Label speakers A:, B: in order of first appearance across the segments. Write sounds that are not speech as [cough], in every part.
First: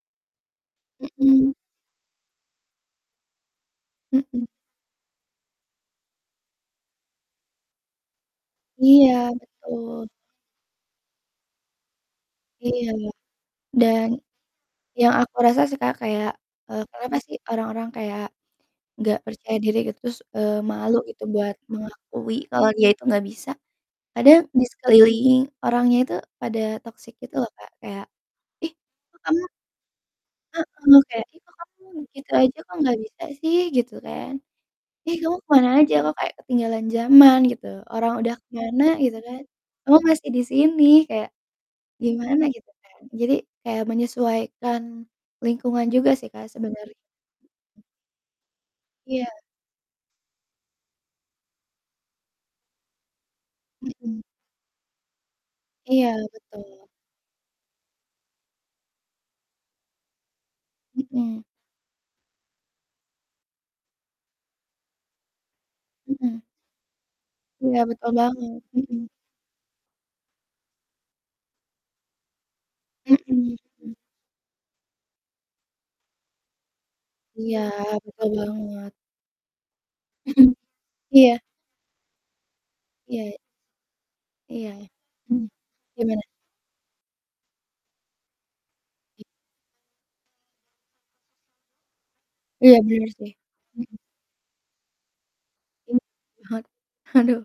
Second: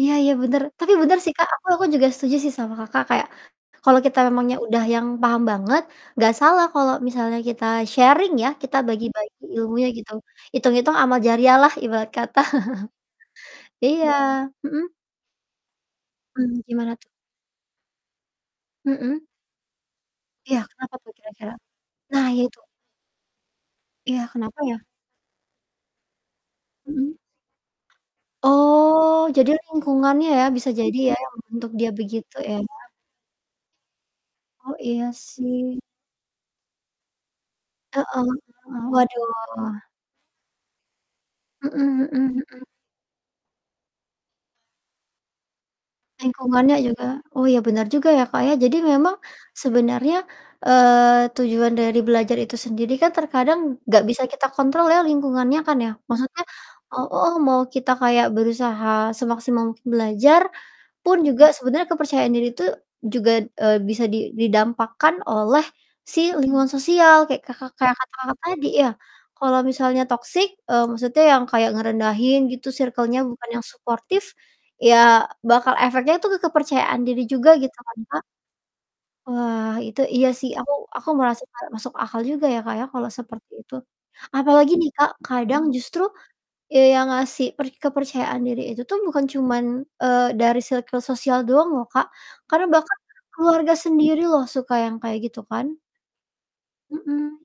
A: Iya iya, bener. Tapi bener sih, Kak,
B: Mhm.
A: aku aku juga setuju sih sama Kakak, kayak kalau kita
B: Mhm.
A: memangnya udah yang paham banget, nggak salah kalau misalnya kita sharing ya, kita
B: Iya,
A: bagi-bagi ilmunya
B: betul.
A: gitu, itung-itung amal jariah lah, ibarat kata.
B: Iya,
A: [chuckles]
B: dan
A: Iya, mhm.
B: yang aku rasa sih, Kak, kayak,
A: Mmm,
B: eee,
A: gimana tuh?
B: kenapa sih orang-orang kayak nggak
A: Mhm.
B: percaya diri gitu, terus, eee,
A: Iya, kenapa
B: malu
A: tuh
B: gitu,
A: kira-kira?
B: buat
A: Nah,
B: mengakui
A: iya, itu.
B: kalau dia itu nggak bisa,
A: Iya,
B: kadang
A: kenapa,
B: di
A: ya?
B: sekeliling orangnya itu pada
A: Mhm.
B: toxic, gitu loh, Kak, kayak, "Ih,
A: Oh,
B: kok kamu"
A: jadi lingkungannya ya, bisa jadi
B: Heeh,
A: ya,
B: kayak,
A: yang
B: "Ih, kok
A: membentuk
B: kamu
A: dia
B: gitu
A: begitu, ya.
B: aja kok nggak bisa sih?" Gitu kan.
A: Oh, iya,
B: "Ih, kamu ke mana
A: sih.
B: aja, kok kayak ketinggalan zaman," gitu,
A: Heeh,
B: "orang udah ke mana,"
A: mhm,
B: gitu kan,
A: waduh.
B: "kamu masih di sini." Kayak
A: Mhm
B: gimana,
A: mhm mhm.
B: gitu kan. Jadi kayak menyesuaikan lingkungan juga sih, Kak,
A: Lingkungannya
B: sebener
A: juga, oh, iya, benar juga ya, Kak, ya. Jadi memang
B: Iya.
A: sebenarnya, eee, tujuan dari belajar itu sendiri kan terkadang nggak
B: Mhm.
A: bisa kita kontrol ya, lingkungannya kan ya,
B: Iya,
A: maksudnya
B: betul.
A: eee, heeh, mau kita kayak berusaha semaksimal mungkin belajar, pun
B: Mhm.
A: juga sebenernya kepercayaan diri itu juga, eee, bisa, di didampakkan oleh si
B: Mhm.
A: lingkungan sosial, kayak Kaka
B: Iya,
A: kayak
B: betul
A: kata Kakak
B: banget,
A: tadi ya,
B: mhm.
A: kalau misalnya toxic eee, maksudnya yang kayak ngerendahin gitu,
B: Mhm
A: circle-nya bukan yang
B: mhm.
A: suportif, ya bakal efeknya tuh ke kepercayaan diri juga,
B: Iya,
A: gitu kan, Kak?
B: betul banget.
A: Wah, itu, iya sih,
B: [chuckles]
A: aku aku
B: Iya.
A: merasa kayak masuk akal juga ya, Kak, ya, kalau
B: Iya.
A: seperti itu. Apalagi
B: Iya,
A: nih, Kak,
B: mhm,
A: kadang justru,
B: gimana?
A: eee, yang ngasih per kepercayaan diri itu tuh
B: I
A: bukan cuman, eee, dari circle sosial doang loh, Kak, karena
B: Iya,
A: bahkan
B: bener sih,
A: keluarga
B: mhm.
A: sendiri loh suka yang kayak gitu, kan.
B: Hmm, ha
A: Mhm.
B: haduh,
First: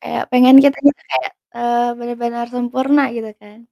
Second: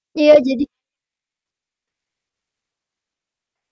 B: kayak
A: Iya,
B: pengen
A: jadi
B: kitanya tuh kayak, eee, bener-bener sempurna gitu kan.